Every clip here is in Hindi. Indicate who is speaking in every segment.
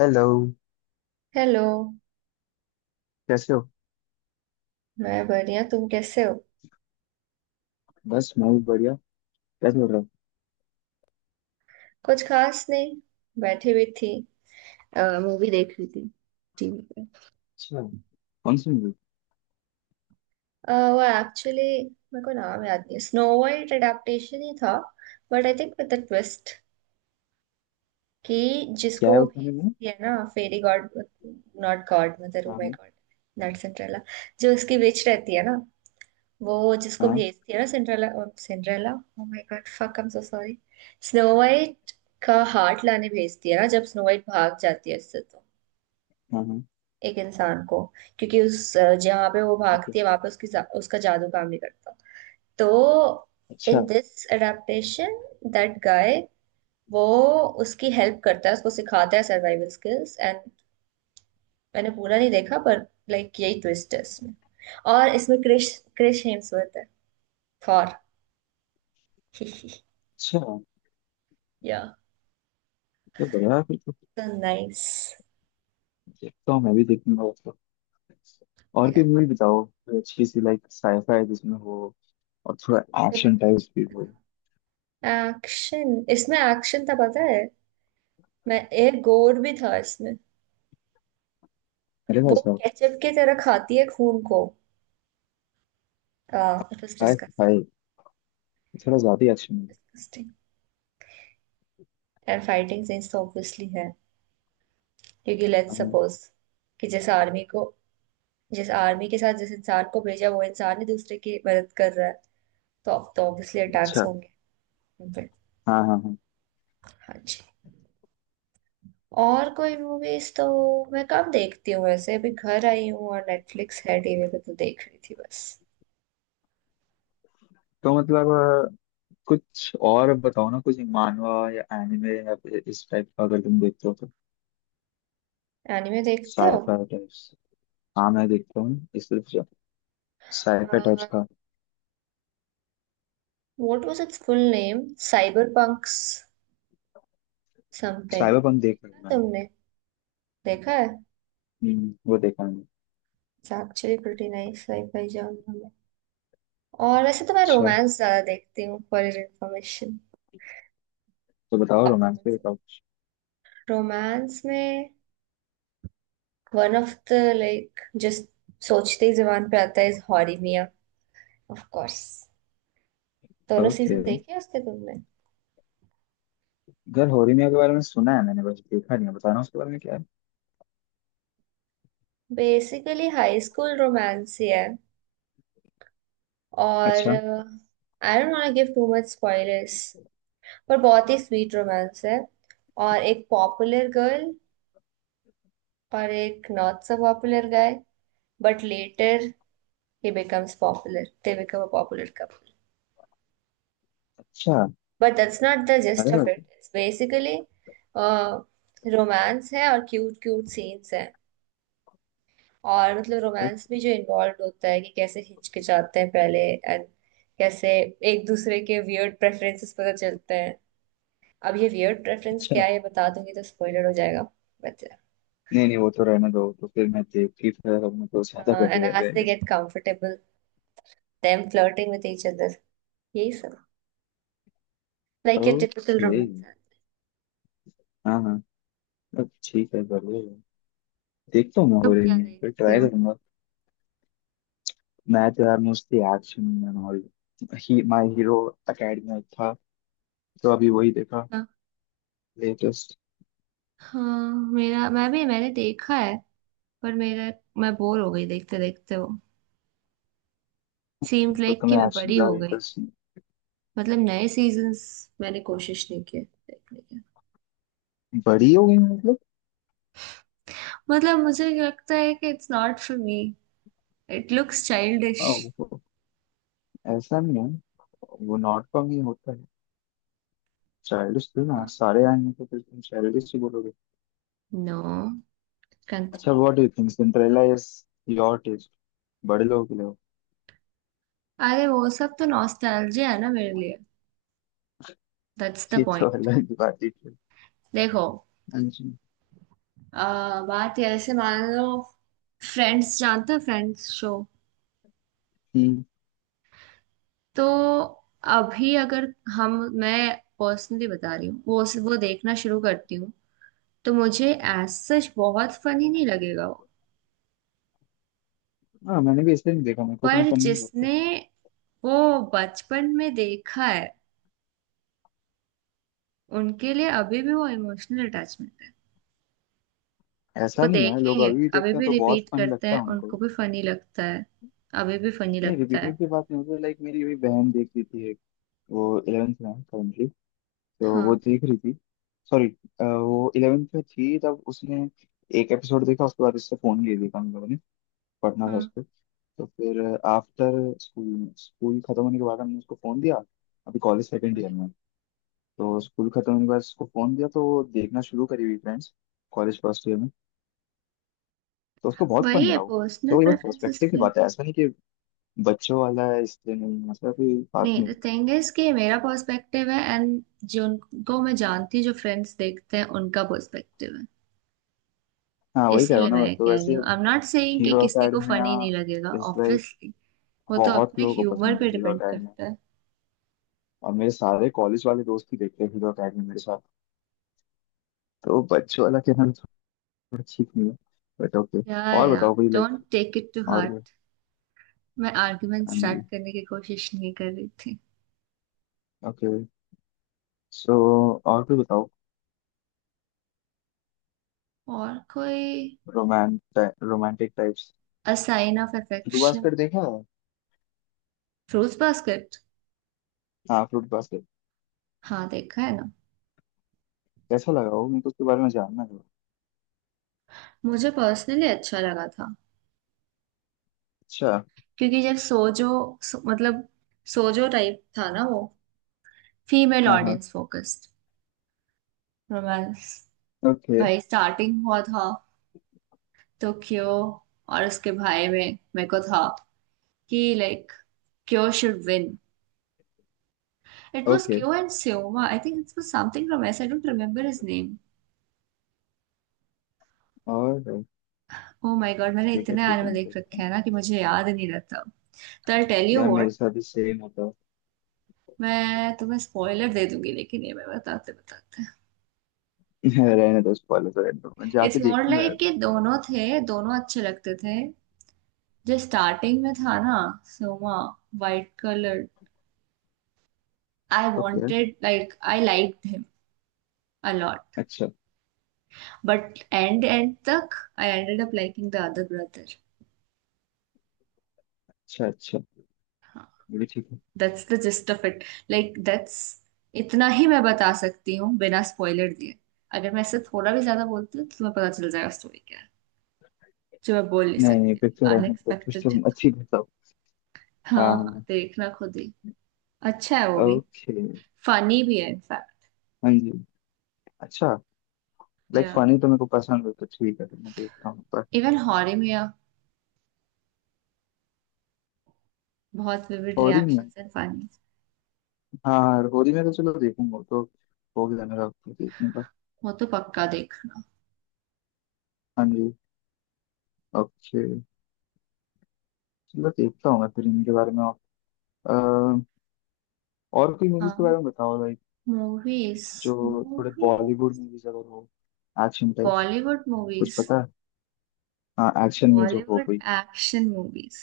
Speaker 1: हेलो।
Speaker 2: हेलो।
Speaker 1: कैसे हो?
Speaker 2: मैं बढ़िया तुम कैसे हो।
Speaker 1: बस मैं भी बढ़िया। क्या चल रहा है?
Speaker 2: कुछ खास नहीं। बैठी हुई थी। मूवी देख रही थी टीवी पे।
Speaker 1: अच्छा। कौन सी मूवी?
Speaker 2: वो एक्चुअली मेरे को नाम याद नहीं, स्नो वाइट अडेप्टेशन ही था। But I think with the twist कि
Speaker 1: क्या
Speaker 2: जिसको
Speaker 1: है
Speaker 2: वो
Speaker 1: उसमें में?
Speaker 2: भेजती है ना, fairy god, not god mother. Oh
Speaker 1: हाँ
Speaker 2: माय
Speaker 1: हाँ।
Speaker 2: God, not Cinderella. जो उसकी विच रहती है ना, वो जिसको
Speaker 1: हाँ
Speaker 2: भेजती है ना, Cinderella. Cinderella, oh my god fuck, I am so sorry. Snow white का हार्ट लाने भेजती है ना, जब स्नो वाइट भाग जाती है उससे, तो
Speaker 1: हाँ हाँ,
Speaker 2: एक इंसान को। क्योंकि जहाँ पे वो
Speaker 1: ओके।
Speaker 2: भागती है वहां पे उसका जादू काम नहीं करता, तो।
Speaker 1: अच्छा।
Speaker 2: In this adaptation that guy, वो उसकी हेल्प करता है, उसको सिखाता है सर्वाइवल स्किल्स एंड मैंने पूरा नहीं देखा, पर लाइक यही ट्विस्ट है इसमें। और इसमें क्रिश क्रिश हेम्सवर्थ है, थॉर।
Speaker 1: अच्छा तो
Speaker 2: या,
Speaker 1: बढ़िया है, फिर तो।
Speaker 2: तो नाइस।
Speaker 1: देखता हूँ, मैं भी देखूंगा उसको। और कोई
Speaker 2: Yeah.
Speaker 1: मूवी बताओ, कोई अच्छी सी लाइक साइफाई जिसमें हो, और थोड़ा एक्शन टाइप भी हो।
Speaker 2: एक्शन, इसमें एक्शन था पता है। मैं एक गोर भी था इसमें।
Speaker 1: अरे
Speaker 2: वो
Speaker 1: भाई साहब।
Speaker 2: केचप की तरह खाती है खून को। इट वाज
Speaker 1: हाय। हाय। थोड़ा ज्यादा ही एक्शन है।
Speaker 2: डिस्गस्टिंग, एंड फाइटिंग सीन्स तो ऑब्वियसली है क्योंकि लेट्स
Speaker 1: हाँ,
Speaker 2: सपोज कि जिस आर्मी के साथ जिस इंसान को भेजा, वो इंसान ही दूसरे की मदद कर रहा है, तो अब तो ऑब्वियसली अटैक्स
Speaker 1: अच्छा।
Speaker 2: होंगे उन पे।
Speaker 1: हाँ हाँ हाँ।
Speaker 2: हाँ जी। और कोई मूवीज तो मैं कम देखती हूँ वैसे, अभी घर आई हूँ और नेटफ्लिक्स है टीवी पे तो देख रही थी बस।
Speaker 1: तो मतलब कुछ और बताओ ना, कुछ मानवा या एनिमे या फिर इस टाइप का अगर तुम देखते हो तो।
Speaker 2: एनिमे देखते हो।
Speaker 1: Scifi types. हाँ मैं देखता हूँ इस तरफ से, साइफर टाइप्स
Speaker 2: व्हाट
Speaker 1: का।
Speaker 2: Was its full name, cyber punks something.
Speaker 1: Cyber punk देख रहा हूँ मैंने।
Speaker 2: तुमने देखा है।
Speaker 1: वो देखा मैंने।
Speaker 2: It's actually pretty nice, scifi genre में। और वैसे तो मैं
Speaker 1: अच्छा।
Speaker 2: रोमांस ज्यादा देखती हूँ, फॉर योर इन्फॉर्मेशन।
Speaker 1: तो बताओ,
Speaker 2: और तुम।
Speaker 1: रोमांस पे बताओ।
Speaker 2: रोमांस में one of the, like just सोचते ही जुबान पे आता है, is Horimiya. Of course दोनों
Speaker 1: ओके।
Speaker 2: सीजन देखे हैं उसके, तुमने।
Speaker 1: घर होरीमिया के बारे में सुना है मैंने, बस देखा नहीं है। बताना उसके बारे में क्या है।
Speaker 2: बेसिकली हाई स्कूल रोमांस ही है और
Speaker 1: अच्छा
Speaker 2: I don't want give too much spoilers, पर बहुत ही स्वीट रोमांस है। और एक पॉपुलर गर्ल और एक not so popular guy, but later he becomes popular, they become a popular couple.
Speaker 1: अच्छा।
Speaker 2: बट दैट्स नॉट द
Speaker 1: अरे
Speaker 2: जिस्ट ऑफ
Speaker 1: भाई।
Speaker 2: इट, इट्स बेसिकली रोमांस है और क्यूट क्यूट सीन्स हैं। और मतलब
Speaker 1: ओ,
Speaker 2: रोमांस भी जो इन्वॉल्व होता है कि कैसे हिचकिचाते हैं पहले, एंड कैसे एक दूसरे के वियर्ड प्रेफरेंसेस पता चलते हैं। अब ये वियर्ड प्रेफरेंस क्या
Speaker 1: अच्छा।
Speaker 2: है ये बता दूंगी तो स्पॉइलर हो जाएगा, बट।
Speaker 1: नहीं नहीं, वो तो रहने दो, तो फिर मैं देख के फिर अपने तो ज्यादा बेटर
Speaker 2: एंड एज दे
Speaker 1: रहेगा।
Speaker 2: Get comfortable, them flirting with each other, यही सब, लाइक ये टिपिकल
Speaker 1: ओके।
Speaker 2: रोमांस है।
Speaker 1: हाँ हाँ। अब ठीक है, बढ़िया है। देखता हूँ मैं
Speaker 2: तुम क्या
Speaker 1: होरीमिया, फिर
Speaker 2: देखते
Speaker 1: ट्राई
Speaker 2: हो।
Speaker 1: करूंगा। मैं तो यार मोस्टली एक्शन एंड ऑल। ही माय हीरो एकेडमी था, तो अभी वही देखा,
Speaker 2: हाँ,
Speaker 1: लेटेस्ट।
Speaker 2: हाँ, मेरा मैं भी, मैंने देखा है। पर मेरा मैं बोर हो गई देखते देखते, वो सीम्ड
Speaker 1: तो
Speaker 2: लाइक कि
Speaker 1: तुम्हें
Speaker 2: मैं
Speaker 1: एक्शन
Speaker 2: बड़ी हो
Speaker 1: ज्यादा
Speaker 2: गई।
Speaker 1: इंटरेस्ट?
Speaker 2: मतलब नए सीजन्स मैंने कोशिश नहीं किया देखने की।
Speaker 1: बड़ी हो गई मतलब?
Speaker 2: मतलब मुझे लगता है कि it's not for me, it looks
Speaker 1: a,
Speaker 2: childish.
Speaker 1: वो ऐसा नहीं है, वो नॉट कॉम ही होता है। चाइल्डिश थी ना, सारे आएंगे तो फिर तुम चाइल्डिश ही बोलोगे।
Speaker 2: नो, कंट
Speaker 1: अच्छा,
Speaker 2: me.
Speaker 1: What do you think Cinderella is your taste बड़े लोगों के लिए हो।
Speaker 2: अरे वो सब तो नॉस्टैल्जिया है ना मेरे लिए, दैट्स द
Speaker 1: ये तो
Speaker 2: पॉइंट।
Speaker 1: अलग की बात ही थी।
Speaker 2: देखो,
Speaker 1: हाँ जी।
Speaker 2: बात ये ऐसे मान लो, फ्रेंड्स जानते हो, फ्रेंड्स शो।
Speaker 1: हम्म।
Speaker 2: तो अभी अगर हम मैं पर्सनली बता रही हूँ, वो देखना शुरू करती हूँ, तो मुझे एज सच बहुत फनी नहीं लगेगा वो।
Speaker 1: हाँ मैंने भी इसलिए नहीं देखा, मेरे को तो ना
Speaker 2: पर
Speaker 1: फनी नहीं लगता।
Speaker 2: जिसने वो बचपन में देखा है, उनके लिए अभी भी वो इमोशनल अटैचमेंट है।
Speaker 1: ऐसा
Speaker 2: वो
Speaker 1: नहीं है, लोग
Speaker 2: देखेंगे,
Speaker 1: अभी भी
Speaker 2: अभी
Speaker 1: देखते हैं
Speaker 2: भी
Speaker 1: तो बहुत
Speaker 2: रिपीट
Speaker 1: फनी
Speaker 2: करते
Speaker 1: लगता
Speaker 2: हैं,
Speaker 1: है उनको।
Speaker 2: उनको भी फनी लगता है, अभी भी फनी
Speaker 1: नहीं,
Speaker 2: लगता है।
Speaker 1: रिपीटेड की बात नहीं होती। लाइक मेरी अभी बहन देख रही थी, एक। वो इलेवेंथ में है currently, तो वो
Speaker 2: हाँ।
Speaker 1: देख रही थी। सॉरी, वो इलेवेंथ में थी तब उसने एक एपिसोड देखा, उसके बाद उससे फोन ले देखा हम लोगों ने, पढ़ना था
Speaker 2: हम्म,
Speaker 1: उसको। तो फिर आफ्टर स्कूल, स्कूल खत्म होने के बाद हमने उसको फोन दिया। अभी कॉलेज सेकेंड ईयर में। तो स्कूल खत्म होने के बाद उसको फोन दिया तो वो देखना शुरू करी हुई फ्रेंड्स, कॉलेज फर्स्ट ईयर में। तो उसको बहुत फन
Speaker 2: वही है,
Speaker 1: लगा वो।
Speaker 2: पर्सनल
Speaker 1: तो ये बस
Speaker 2: प्रेफरेंसेस
Speaker 1: पर्सपेक्टिव की
Speaker 2: पे।
Speaker 1: बात है, ऐसा नहीं कि बच्चों वाला है इसलिए नहीं, मतलब कोई बात
Speaker 2: नहीं,
Speaker 1: नहीं।
Speaker 2: द थिंग इज कि मेरा पर्सपेक्टिव है, एंड जिनको मैं जानती हूँ जो फ्रेंड्स देखते हैं उनका पर्सपेक्टिव है।
Speaker 1: हाँ वही कह रहा
Speaker 2: इसीलिए
Speaker 1: हूँ
Speaker 2: मैं
Speaker 1: ना,
Speaker 2: ये
Speaker 1: तो
Speaker 2: कह रही
Speaker 1: वैसे
Speaker 2: हूँ, आई एम नॉट सेइंग कि
Speaker 1: हीरो
Speaker 2: किसी को
Speaker 1: अकेडमिया
Speaker 2: फनी नहीं लगेगा,
Speaker 1: इज लाइक
Speaker 2: ऑब्वियसली। वो तो
Speaker 1: बहुत
Speaker 2: अपने
Speaker 1: लोगों को
Speaker 2: ह्यूमर
Speaker 1: पसंद है
Speaker 2: पे
Speaker 1: हीरो
Speaker 2: डिपेंड
Speaker 1: अकेडमिया।
Speaker 2: करता है।
Speaker 1: और मेरे सारे कॉलेज वाले दोस्त ही देखते हैं हीरो अकेडमी मेरे साथ। तो बच्चों वाला कहना तो थोड़ा ठीक नहीं है, बट ओके।
Speaker 2: या
Speaker 1: और
Speaker 2: या
Speaker 1: बताओ कोई like.
Speaker 2: Don't take it to
Speaker 1: और।
Speaker 2: हार्ट। मैं आर्गुमेंट
Speaker 1: एम
Speaker 2: स्टार्ट
Speaker 1: जी।
Speaker 2: करने की कोशिश नहीं कर रही थी।
Speaker 1: ओके। सो और कोई बताओ।
Speaker 2: और कोई,
Speaker 1: रोमांट romantic types.
Speaker 2: A sign of
Speaker 1: fruit
Speaker 2: affection,
Speaker 1: basket देखा है?
Speaker 2: Fruits basket.
Speaker 1: हाँ फ्रूट बास्केट।
Speaker 2: हाँ देखा है ना।
Speaker 1: कैसा लगा वो, मेरे को उसके बारे में जानना था।
Speaker 2: मुझे पर्सनली अच्छा लगा था,
Speaker 1: अच्छा।
Speaker 2: क्योंकि जब सोजो, मतलब सोजो टाइप था ना वो, फीमेल
Speaker 1: हाँ हाँ।
Speaker 2: Audience focused romance.
Speaker 1: ओके।
Speaker 2: भाई स्टार्टिंग हुआ था, तो क्यो, और उसके भाई में मेरे को था कि like, Kyo should win. It was
Speaker 1: okay.
Speaker 2: Kyo and स्योमा, I think it was something from एस, I don't remember his name.
Speaker 1: और
Speaker 2: ओ माय गॉड, मैंने
Speaker 1: ठीक है,
Speaker 2: इतने
Speaker 1: ठीक
Speaker 2: एनिमे
Speaker 1: है,
Speaker 2: देख
Speaker 1: देखता
Speaker 2: रखे
Speaker 1: हूँ।
Speaker 2: हैं ना कि मुझे याद ही नहीं रहता। तो आई टेल यू
Speaker 1: यार मेरे
Speaker 2: व्हाट,
Speaker 1: साथ भी सेम होता
Speaker 2: मैं तुम्हें स्पॉइलर दे दूंगी लेकिन, ये मैं बताते बताते।
Speaker 1: है, रहने दो। स्पॉइलर तो रहने दो, मैं जाके
Speaker 2: इट्स मोर
Speaker 1: देखूंगा यार।
Speaker 2: लाइक कि दोनों थे, दोनों अच्छे लगते थे। जो स्टार्टिंग में था ना, सोमा, वाइट कलर, आई
Speaker 1: ओके यार।
Speaker 2: Wanted, like I like him a lot.
Speaker 1: अच्छा
Speaker 2: बट एंड एंड तक I ended up liking the other brother.
Speaker 1: अच्छा। अच्छा, ये भी ठीक है।
Speaker 2: That's the gist of it, like that's, इतना ही मैं बता सकती हूँ बिना स्पॉइलर दिए। अगर मैं इससे थोड़ा भी ज्यादा बोलती हूँ तो तुम्हें पता चल जाएगा स्टोरी क्या है, जो मैं बोल नहीं
Speaker 1: नहीं नहीं,
Speaker 2: सकती।
Speaker 1: फिर तो रहने दो, फिर तो
Speaker 2: अनएक्सपेक्टेड है तो।
Speaker 1: अच्छी बताओ।
Speaker 2: हाँ हाँ,
Speaker 1: हाँ।
Speaker 2: देखना खुद ही। अच्छा है वो भी,
Speaker 1: ओके।
Speaker 2: फनी भी है इनफैक्ट।
Speaker 1: हाँ जी। अच्छा। लाइक
Speaker 2: या,
Speaker 1: फनी तो मेरे को पसंद है तो ठीक है, तो मैं तो देखता हूँ पर।
Speaker 2: इवन हॉरर में या बहुत विविड
Speaker 1: होरी में?
Speaker 2: Reactions and funny.
Speaker 1: हाँ हाँ, होरी में तो चलो देखूंगा वो तो, हो गया मेरा तो देखने का।
Speaker 2: वो तो पक्का देखना।
Speaker 1: हाँ जी। ओके। चलो देखता हूँ मैं फिर इनके बारे में। और अ, और कोई मूवीज के
Speaker 2: हाँ।
Speaker 1: बारे में बताओ like,
Speaker 2: मूवीज,
Speaker 1: जो थोड़े
Speaker 2: मूवी,
Speaker 1: बॉलीवुड मूवीज अगर हो, एक्शन टाइप्स,
Speaker 2: बॉलीवुड
Speaker 1: कुछ
Speaker 2: मूवीज,
Speaker 1: पता है? हाँ एक्शन में जो हो
Speaker 2: बॉलीवुड
Speaker 1: कोई।
Speaker 2: Action movies.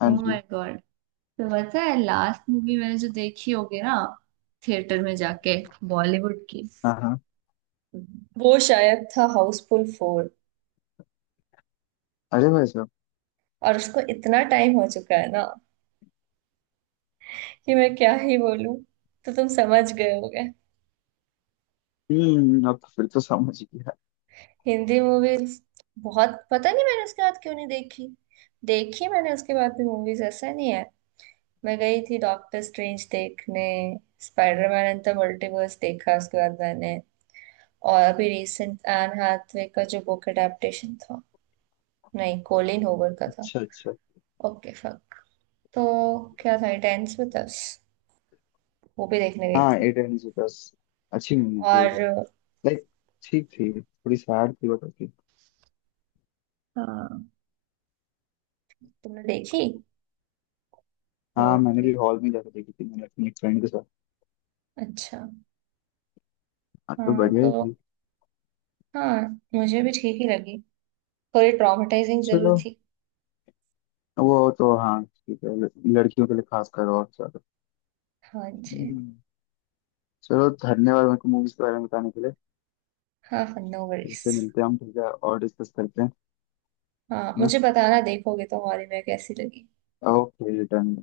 Speaker 1: हाँ
Speaker 2: ओ
Speaker 1: जी।
Speaker 2: My god. तो पता है लास्ट मूवी मैंने जो देखी होगी ना थिएटर में जाके, बॉलीवुड की,
Speaker 1: हाँ हाँ।
Speaker 2: वो शायद था हाउसफुल 4।
Speaker 1: अरे भाई साहब।
Speaker 2: और उसको इतना टाइम हो चुका है ना कि मैं क्या ही बोलूं, तो तुम समझ गए होगे।
Speaker 1: हम्म, अब तो फिर तो समझ गया।
Speaker 2: हिंदी मूवीज बहुत, पता नहीं मैंने उसके बाद क्यों नहीं देखी। देखी मैंने उसके बाद भी मूवीज, ऐसा नहीं है। मैं गई थी डॉक्टर स्ट्रेंज देखने, स्पाइडरमैन एंड द मल्टीवर्स देखा उसके बाद मैंने। और अभी रिसेंट एन हाथवे का जो बुक अडेप्टेशन था, नहीं कोलिन होवर का था।
Speaker 1: अच्छा अच्छा।
Speaker 2: Okay fuck. तो क्या था, टेंस में दस, वो भी देखने गई
Speaker 1: हाँ,
Speaker 2: थी।
Speaker 1: एट एंड दस। अच्छी मूवी होगी।
Speaker 2: और
Speaker 1: लाइक ठीक थी, थोड़ी सैड थी, बट ओके।
Speaker 2: हाँ, तुमने देखी वो
Speaker 1: हाँ मैंने
Speaker 2: मूवी।
Speaker 1: भी हॉल में जाकर देखी थी, मैंने अपनी एक फ्रेंड के साथ।
Speaker 2: अच्छा।
Speaker 1: हाँ तो
Speaker 2: हाँ
Speaker 1: बढ़िया ही
Speaker 2: तो,
Speaker 1: थी।
Speaker 2: हाँ, मुझे भी ठीक ही लगी, थोड़ी ट्रॉमेटाइजिंग जरूर
Speaker 1: चलो,
Speaker 2: थी।
Speaker 1: वो तो हाँ ठीक है। लड़कियों के लिए खास कर और ज्यादा।
Speaker 2: हाँ जी।
Speaker 1: हम्म, चलो धन्यवाद, मेरे को मूवीज के बारे में बताने के लिए।
Speaker 2: हाँ हाँ, नो
Speaker 1: फिर
Speaker 2: वरीज।
Speaker 1: से मिलते हैं हम, ठीक है, और डिस्कस करते हैं।
Speaker 2: हाँ
Speaker 1: है ना?
Speaker 2: मुझे बताना, देखोगे तो हॉल में कैसी लगी।
Speaker 1: Okay done.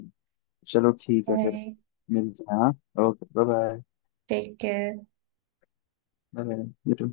Speaker 1: चलो ठीक है, फिर
Speaker 2: बाय।
Speaker 1: मिलते हैं हाँ। Okay, bye
Speaker 2: take care.
Speaker 1: Bye bye.